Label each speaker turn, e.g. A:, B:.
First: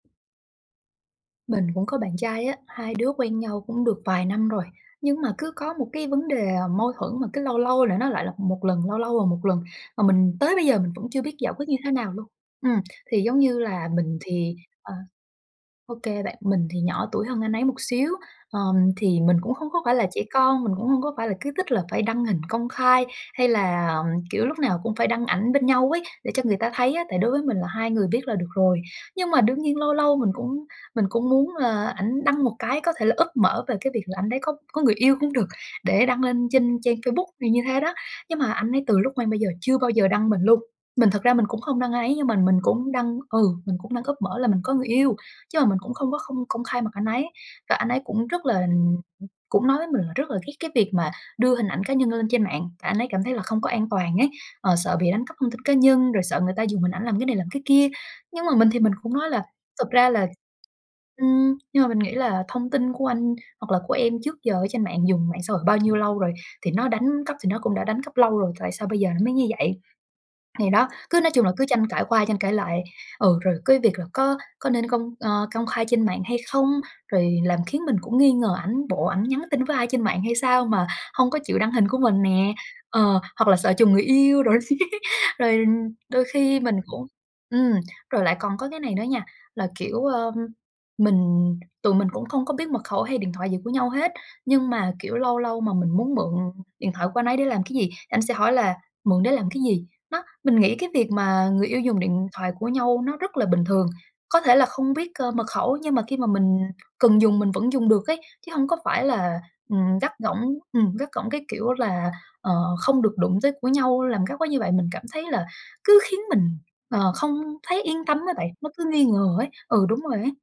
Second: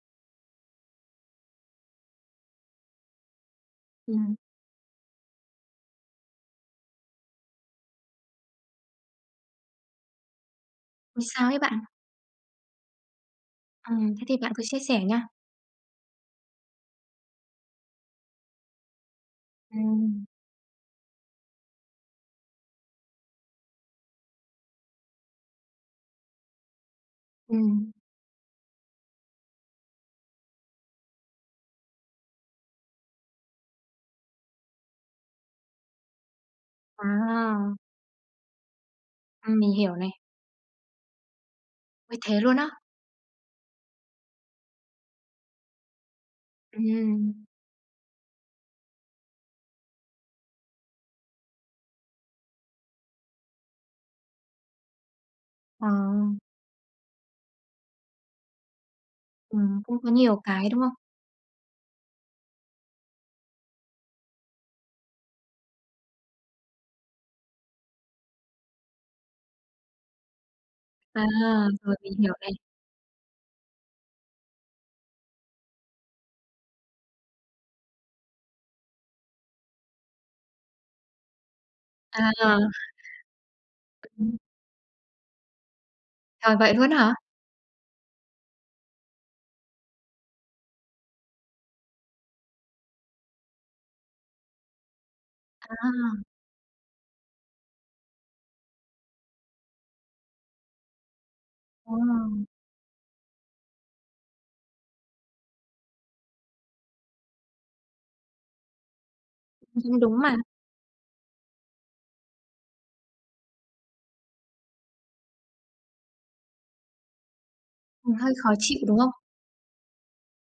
A: Mình cũng có bạn trai á, hai đứa quen nhau cũng được vài
B: Ừm.
A: năm rồi. Nhưng mà cứ có một cái vấn đề, à, mâu thuẫn mà cứ lâu lâu là nó lại lặp 1 lần, lâu lâu là 1 lần, mà mình tới bây giờ mình vẫn chưa
B: Ôi,
A: biết
B: sao
A: giải
B: ấy
A: quyết như
B: bạn?
A: thế nào luôn. Ừm, thì, giống như là,
B: Ừm,
A: mình
B: thế thì bạn
A: thì
B: cứ chia
A: ờ,
B: sẻ nha.
A: ô kê bạn, mình thì nhỏ tuổi hơn anh ấy một xíu, ờ, thì mình cũng không có phải là trẻ
B: Ừm.
A: con, mình cũng không có phải là cứ thích là phải đăng hình công khai, hay là, ừm, kiểu, lúc nào cũng phải đăng ảnh bên nhau ấy, để cho người ta thấy á. Tại đối với mình là hai
B: Ừm.
A: người biết là được rồi. Nhưng mà đương nhiên lâu lâu mình cũng mình cũng muốn là ảnh đăng một cái có thể là úp mở về cái việc là anh đấy có có người yêu cũng được, để đăng lên trên trang Facebook thì như
B: À.
A: thế đó. Nhưng mà anh ấy từ lúc quen bây giờ
B: Ừm, mình
A: chưa bao
B: hiểu
A: giờ
B: này.
A: đăng mình luôn. Mình thật ra mình cũng không đăng ai ấy,
B: Ôi,
A: nhưng mà
B: thế luôn
A: mình
B: á?
A: cũng đăng ừ, mình cũng đăng úp mở là mình có người yêu. Chứ mà mình cũng không có không công khai mặt anh ấy,
B: Ừm.
A: và anh ấy cũng rất là ừm, cũng nói với mình là rất là ghét cái việc mà đưa hình ảnh cá nhân lên trên mạng, tại anh ấy cảm thấy là không có an toàn ấy. Ờ, sợ bị đánh cắp thông tin cá
B: Ờ.
A: nhân, rồi sợ người ta dùng hình ảnh làm cái này làm cái kia. Nhưng mà mình thì mình cũng nói là
B: Ừm,
A: thật
B: cũng
A: ra
B: có
A: là
B: nhiều cái, đúng không?
A: ừm, nhưng mà mình nghĩ là thông tin của anh hoặc là của em trước giờ ở trên mạng, dùng mạng xã hội bao nhiêu lâu rồi, thì nó đánh cắp thì nó cũng đã đánh cắp lâu rồi, tại sao bây giờ nó mới như vậy. Thì đó, cứ
B: À,
A: nói chung là cứ tranh
B: rồi
A: cãi
B: mình
A: qua
B: hiểu
A: tranh
B: này.
A: cãi lại. Ừ, rồi cái việc là có có nên công, ơ, công khai trên mạng hay không? Rồi làm khiến mình cũng nghi ngờ ảnh, bộ ảnh nhắn tin với ai trên mạng hay sao mà hông có chịu đăng hình của mình nè.
B: À.
A: Ờ, hoặc là sợ trùng người
B: Ừm.
A: yêu đồ. Rồi đôi
B: Trời,
A: khi
B: vậy
A: mình
B: luôn
A: cũng
B: hả?
A: ừm, rồi lại còn có cái này nữa nha, là, kiểu, ơ, mình tụi mình cũng không có biết mật khẩu hay điện thoại gì của nhau hết. Nhưng mà, kiểu, lâu lâu mà mình muốn
B: À.
A: mượn điện thoại của anh ấy để làm cái gì, anh sẽ hỏi là "Mượn để làm cái gì?" Đó, mình nghĩ cái việc mà người yêu
B: Ờ.
A: dùng điện thoại của nhau nó rất là bình thường. Có thể là không biết, ơ, mật khẩu, nhưng mà khi mà mình cần dùng mình vẫn dùng được ấy, chứ hông có phải là, ừm,
B: [unintelligible]
A: gắt
B: đúng mà.
A: gỏng ừm, gắt gỏng cái, kiểu là, ờ, không được đụng tới của nhau, làm gắt quá như vậy, mình cảm thấy là cứ khiến mình, ờ, không thấy yên
B: Ừm,
A: tâm á
B: hơi
A: bạn.
B: khó
A: Nó
B: chịu,
A: cứ
B: đúng
A: nghi
B: không?
A: ngờ ấy. Ừ, đúng rồi ấy.